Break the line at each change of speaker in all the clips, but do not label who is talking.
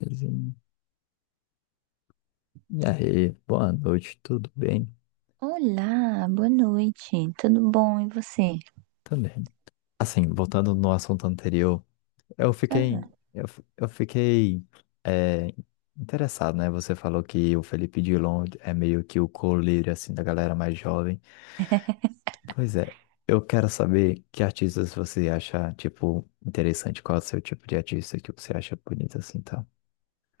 E aí, boa noite, tudo bem?
Olá, boa noite. Tudo bom? E você?
Também. Assim, voltando no assunto anterior, eu fiquei,
Ah,
eu fiquei é, interessado, né? Você falou que o Felipe Dilon é meio que o coleiro, assim, da galera mais jovem. Pois é, eu quero saber que artistas você acha, tipo, interessante, qual é o seu tipo de artista que você acha bonito, assim, tá?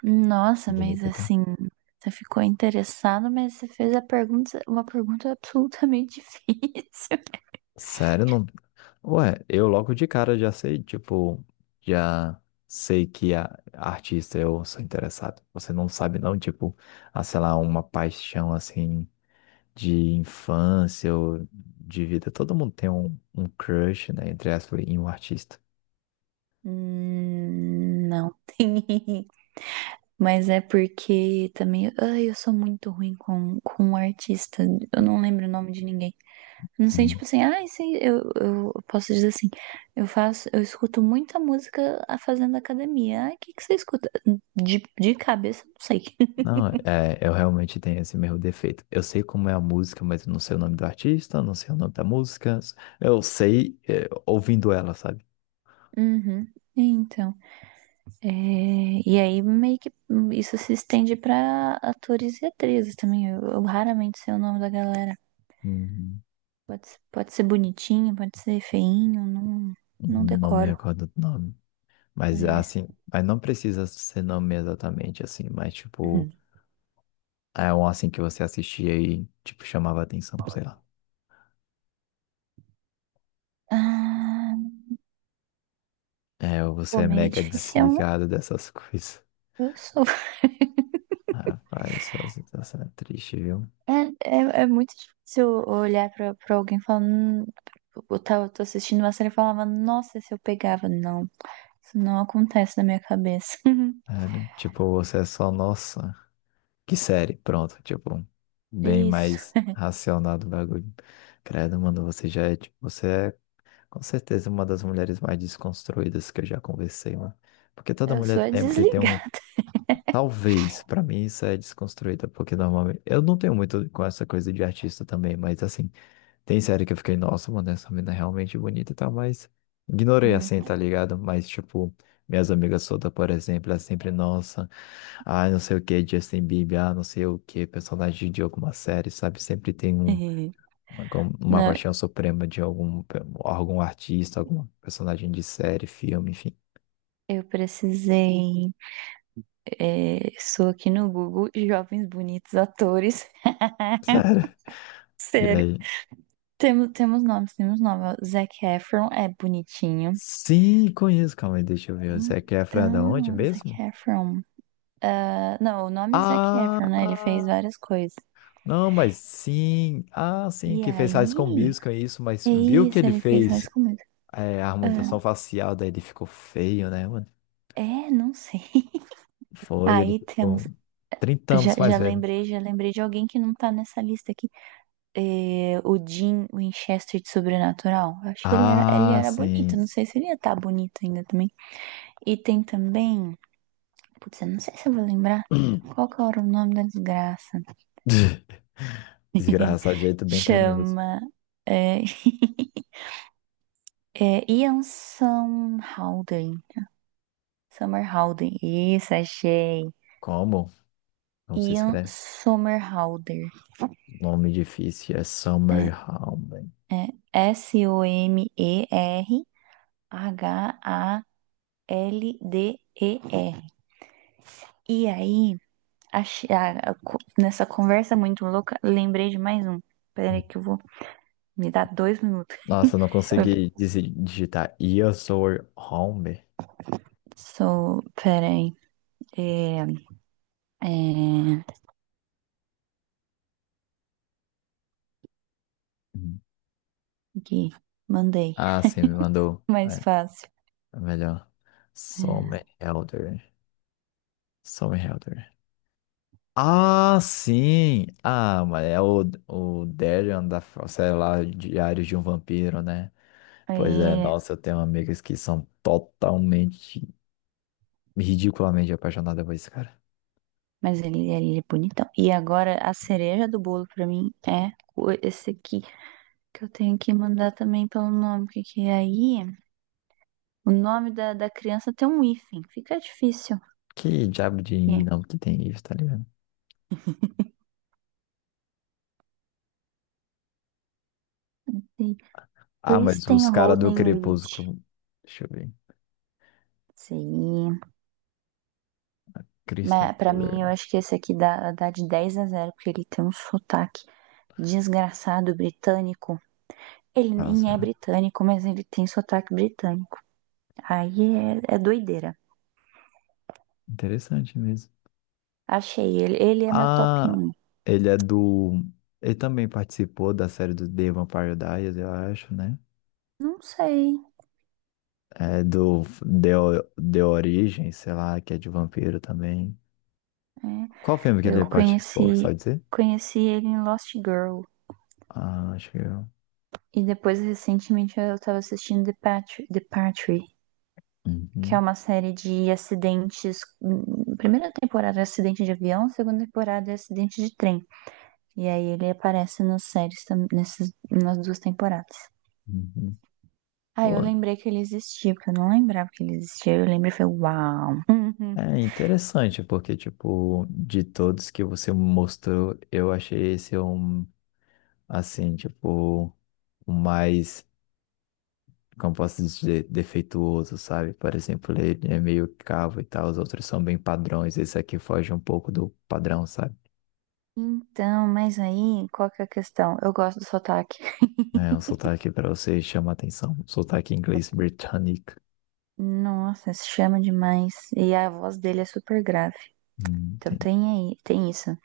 nossa, mas
Bonito e tal.
assim, você ficou interessado, mas você fez uma pergunta absolutamente difícil.
Sério, não. Ué, eu logo de cara já sei, tipo, já sei que a artista eu sou interessado. Você não sabe não, tipo, a sei lá, uma paixão assim de infância ou de vida. Todo mundo tem um crush, né, entre aspas, em um artista.
Não tem. Mas é porque também, ai, eu sou muito ruim com um artista. Eu não lembro o nome de ninguém. Não sei,
Hum.
tipo assim, ai, sei, eu posso dizer assim, eu faço, eu escuto muita música fazendo academia. Ah, o que que você escuta? De cabeça, não sei.
Não, é, eu realmente tenho esse mesmo defeito. Eu sei como é a música, mas eu não sei o nome do artista, não sei o nome da música. Eu sei, é, ouvindo ela, sabe?
Uhum. Então, é, e aí meio que isso se estende pra atores e atrizes também. Eu raramente sei o nome da galera.
Uhum.
Pode ser bonitinho, pode ser feinho, não, não
Não me
decoro.
recordo do nome. Mas
É.
assim, mas não precisa ser nome exatamente assim, mas tipo, é um assim que você assistia e tipo chamava atenção, sei lá.
Ah,
É, ou você
pô,
é
meio
mega
difícil, né?
desligado dessas coisas.
Eu sou.
Rapaz, essa situação é triste, viu?
É muito difícil olhar pra alguém falando "hum". Tô assistindo uma série e falava, nossa, se eu pegava. Não, isso não acontece na minha cabeça.
É, né? Tipo, você é só, nossa, que série, pronto, tipo, bem
Isso,
mais racional do bagulho. Credo, mano, você já é, tipo, você é com certeza uma das mulheres mais desconstruídas que eu já conversei, mano. Porque toda
eu
mulher
sou a
sempre tem um.
desligar.
Talvez, pra mim isso é desconstruída, porque normalmente. Eu não tenho muito com essa coisa de artista também, mas assim, tem série que eu fiquei, nossa, mano, essa mina é realmente bonita e tal, mas ignorei assim, tá ligado? Mas, tipo, minhas amigas Soda, por exemplo, elas sempre, nossa, ah, não sei o que, Justin Bieber, ah, não sei o que, personagem de alguma série, sabe? Sempre tem uma, uma
Não,
paixão suprema de algum, algum artista, algum personagem de série, filme, enfim.
eu precisei. Sou aqui no Google, jovens bonitos atores.
Sério. E
Sério.
aí?
Temos, temos nomes, temos nomes. Zac Efron é bonitinho.
Sim, conheço. Calma aí, deixa eu ver. O Zac Efron é da onde
Então,
mesmo?
Zac Efron. Ah, não, o nome é Zac Efron, né? Ele fez
Ah,
várias coisas.
não, mas sim. Ah,
E
sim, que fez High School
aí?
Musical, é isso. Mas
É
viu que
isso,
ele
ele fez mais
fez
comédia.
é, a harmonização
Ah,
facial, daí ele ficou feio, né, mano?
é, não sei.
Foi, ele
Aí temos.
ficou 30
Já,
anos
já
mais velho.
lembrei, já lembrei de alguém que não tá nessa lista aqui. É, o Jim Winchester de Sobrenatural. Eu acho que ele
Ah,
era bonito.
sim.
Não sei se ele ia estar bonito ainda também. E tem também. Putz, eu não sei se eu vou lembrar. Qual que era o nome da desgraça?
Desgraça, jeito bem carinhoso.
Chama. É, é Ian Somerhalder. Summerhalder. Isso, achei.
Como? Não se
Ian
escreve.
Somerhalder.
Nome difícil é
É,
Summer Home.
é Somerhalder. ERHALDER. E aí, nessa conversa muito louca, lembrei de mais um. Peraí que eu vou... Me dá 2 minutos.
Nossa, eu não
Eu
consegui digitar. Your soul home?
sou... Peraí. É, é,
Hum.
aqui. Mandei.
Ah, sim, me mandou.
Mais
É,
fácil.
é melhor. Some Helder. Some Helder. Ah, sim! Ah, mas é o Darion da, sei lá, Diários de um Vampiro, né? Pois é,
É.
nossa, eu tenho amigas que são totalmente, ridiculamente apaixonadas por esse cara.
Mas ele é bonitão. E agora a cereja do bolo pra mim é o- esse aqui, que eu tenho que mandar também pelo nome, porque que é aí o nome da, da criança tem um hífen, fica difícil.
Que diabo de
É.
não que tem isso, tá ligado?
Tem
Ah, mas
Kristen
os caras do
Holden Reed.
Crepúsculo. Deixa eu ver.
Sim.
Kristen
Mas pra mim eu
Cole.
acho que esse aqui dá de 10 a 0 porque ele tem um sotaque desgraçado britânico. Ele nem é
Nossa,
britânico, mas ele tem sotaque britânico. Aí é doideira.
interessante mesmo.
Achei ele. Ele é meu top
Ah,
um.
ele é do. Ele também participou da série do The Vampire Diaries, eu acho, né?
Não sei.
É do The, O- The Origem, sei lá, que é de vampiro também.
Né?
Qual filme que
Eu
ele participou, tu
conheci,
sabe dizer?
conheci ele em Lost Girl.
Ah, acho que eu.
E depois, recentemente, eu tava assistindo The Patri, que é
Uhum,
uma série de acidentes. Hum, primeira temporada é acidente de avião, segunda temporada é acidente de trem. E aí ele aparece nas séries, nas 2 temporadas.
uhum.
Ah,
Pô,
eu lembrei que ele existia, porque eu não lembrava que ele existia. Eu lembrei e falei, uau!
é interessante, porque, tipo, de todos que você mostrou, eu achei esse um, assim, tipo, o mais. Como posso dizer, defeituoso, sabe? Por exemplo, ele é meio cavo e tal, os outros são bem padrões, esse aqui foge um pouco do padrão, sabe?
Uhum. Então, mas aí, qual que é a questão? Eu gosto do sotaque.
É um sotaque para você chama atenção, um sotaque inglês britânico.
Nossa, se chama demais. E a voz dele é super grave. Então
Entendi.
tem aí, tem isso.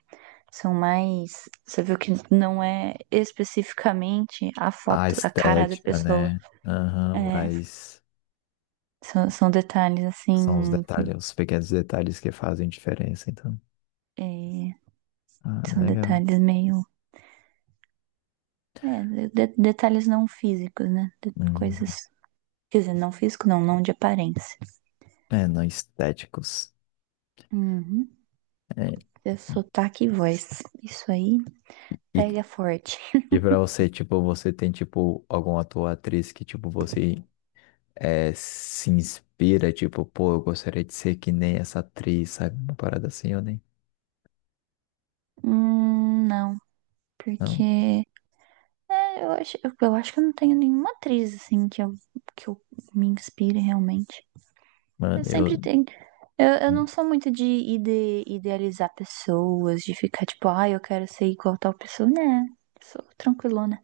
São mais. Você viu que não é especificamente a
A
foto, a cara da
estética,
pessoa.
né? Aham,
É,
mas
são detalhes
são os
assim.
detalhes, os pequenos detalhes que fazem diferença, então.
É,
Ah,
são
legal.
detalhes meio. Detalhes não físicos, né? De coisas.
Uhum.
Quer dizer, não físico, não de aparência.
É, não estéticos.
Uhum.
É,
É sotaque e voz. Isso aí
E,
pega forte.
e pra você, tipo, você tem, tipo, algum ator ou atriz que, tipo, você é, se inspira, tipo, pô, eu gostaria de ser que nem essa atriz, sabe? Uma parada assim, eu nem.
Não,
Não,
porque. É, eu acho que eu não tenho nenhuma atriz, assim, que eu me inspire realmente. Eu
mano,
sempre
eu.
tenho. Eu não sou muito idealizar pessoas, de ficar tipo, ah, eu quero ser igual a tal pessoa. Né, sou tranquilona.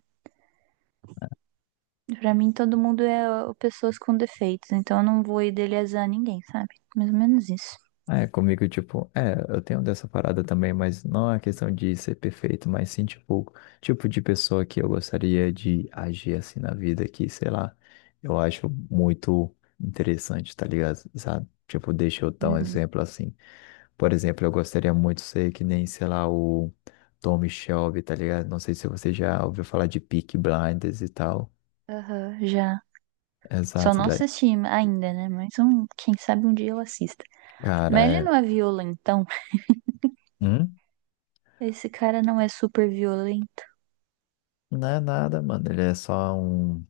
Pra mim, todo mundo é ó, pessoas com defeitos, então eu não vou idealizar ninguém, sabe? Mais ou menos isso.
É, comigo, tipo, é, eu tenho dessa parada também, mas não é questão de ser perfeito, mas sim, tipo, tipo de pessoa que eu gostaria de agir assim na vida, que, sei lá, eu acho muito interessante, tá ligado? Sabe? Tipo, deixa eu dar um
Uhum.
exemplo assim. Por exemplo, eu gostaria muito de ser que nem, sei lá, o Tom Shelby, tá ligado? Não sei se você já ouviu falar de Peaky Blinders e tal.
Aham, já. Só
Exato,
não
daí.
assisti ainda, né? Mas um, quem sabe um dia eu assista.
Cara,
Mas ele
é...
não é violentão.
Hum?
Esse cara não é super violento.
Não é nada, mano. Ele é só um,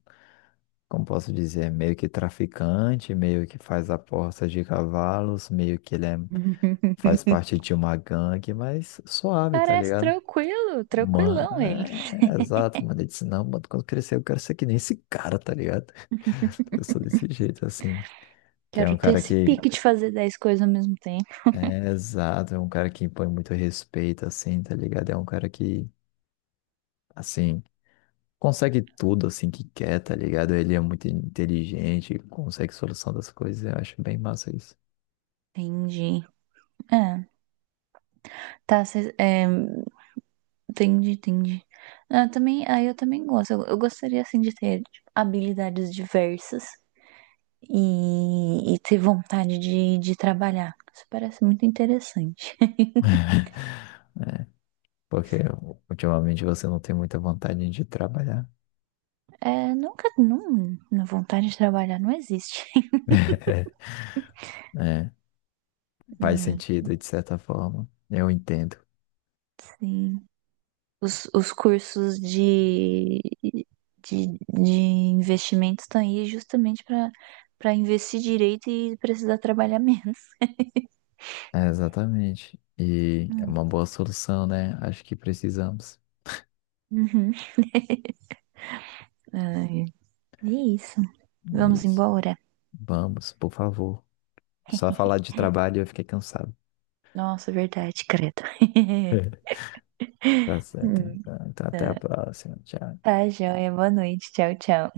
como posso dizer, meio que traficante, meio que faz apostas de cavalos, meio que ele é... faz parte de uma gangue, mas suave, tá
Parece
ligado?
tranquilo,
Mano,
tranquilão ele.
é, é, exato, mano. Ele disse, não, mano, quando crescer eu quero ser que nem esse cara, tá ligado? Eu sou desse jeito, assim. Que é
Quero
um
ter
cara
esse
que.
pique de fazer 10 coisas ao mesmo tempo.
É, exato, é um cara que impõe muito respeito, assim, tá ligado? É um cara que, assim, consegue tudo, assim, que quer, tá ligado? Ele é muito inteligente, consegue solução das coisas, eu acho bem massa isso.
Entendi. É, tá, cês- é, entendi, entendi. Ah, também, aí eu também gosto. Eu gostaria, assim, de ter tipo, habilidades diversas e ter vontade de trabalhar. Isso parece muito interessante.
Porque ultimamente você não tem muita vontade de trabalhar.
É, nunca, não, vontade de trabalhar não existe.
É, faz
É,
sentido, de certa forma, eu entendo.
sim. Os cursos de, de investimentos estão aí justamente para investir direito e precisar trabalhar menos.
É, exatamente. E é
Hum.
uma boa solução, né? Acho que precisamos.
Uhum. Ai, é isso.
É
Vamos
isso.
embora.
Vamos, por favor. Só falar de trabalho eu fiquei cansado.
Nossa, verdade, credo.
Tá certo,
Hum,
então. Então, até a
tá,
próxima. Tchau.
tá, joia. Boa noite. Tchau, tchau.